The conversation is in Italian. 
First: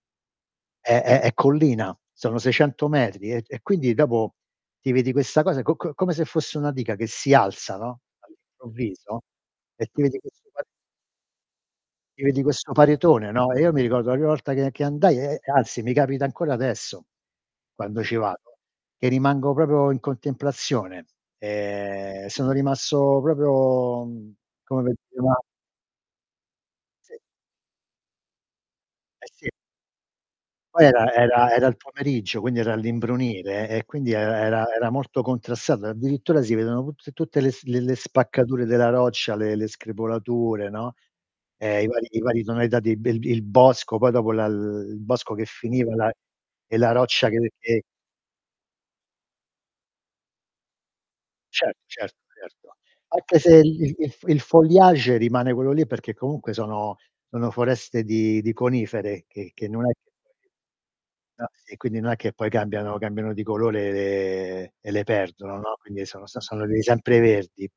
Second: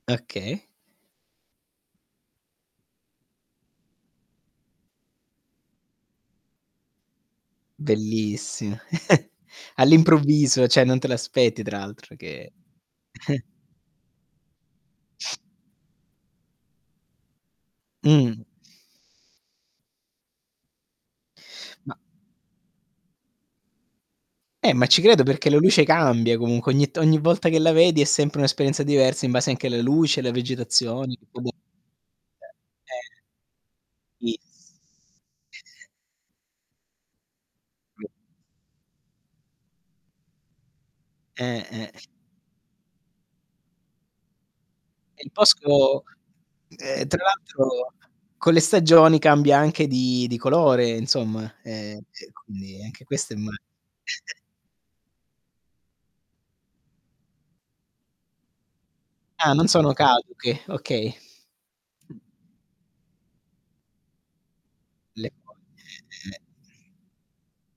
Okay. È è è collina, sono 600 metri e e quindi dopo ti vedi questa cosa co co come se fosse una diga che si alza, no, Bellissima. all'improvviso e ti vedi questo [unintelligible] All'improvviso, cioè non te l'aspetti tra l'altro Ti vedi che questo paritone, no, e io mi ricordo la prima volta che che andai, e e anzi, mi capita ancora adesso, quando ci Mh. vado, che rimango proprio in contemplazione. Ma Ehm, sono rimasto proprio, mhmm, Eh, ma come ci credo [unintelligible] perché la luce cambia comunque, ogni to ogni Sì. volta che la vedi è sempre un'esperienza diversa, Eh in base sì. anche alla luce, alla Poi era vegetazione era [unintelligible] era il pomeriggio, quindi era eh. all'imbrunire e quindi era Sì era era molto contrastato, addirittura si vedono tut tutte le s le le spaccature della roccia, le le screpolature, no, Eh, ehm, i eh. vari i vari tonalità di bel il bosco, poi dopo la l l il Il bosco che finiva bosco, la e la ehm, tra roccia che che l'altro con le stagioni cambia anche di di colore insomma Certo, e certo, e certo. quindi anche questo è Anche ma se il il il foliage rimane quello lì, perché comunque sono sono foreste di di conifere che Ah, non che non è sono che [unintelligible] caduche, okay. no, e quindi non Mh. è che poi cambiano cambiano di colore e le e le Le co perdono, no. Quindi sono eh, eh. son sono dei sempreverdi.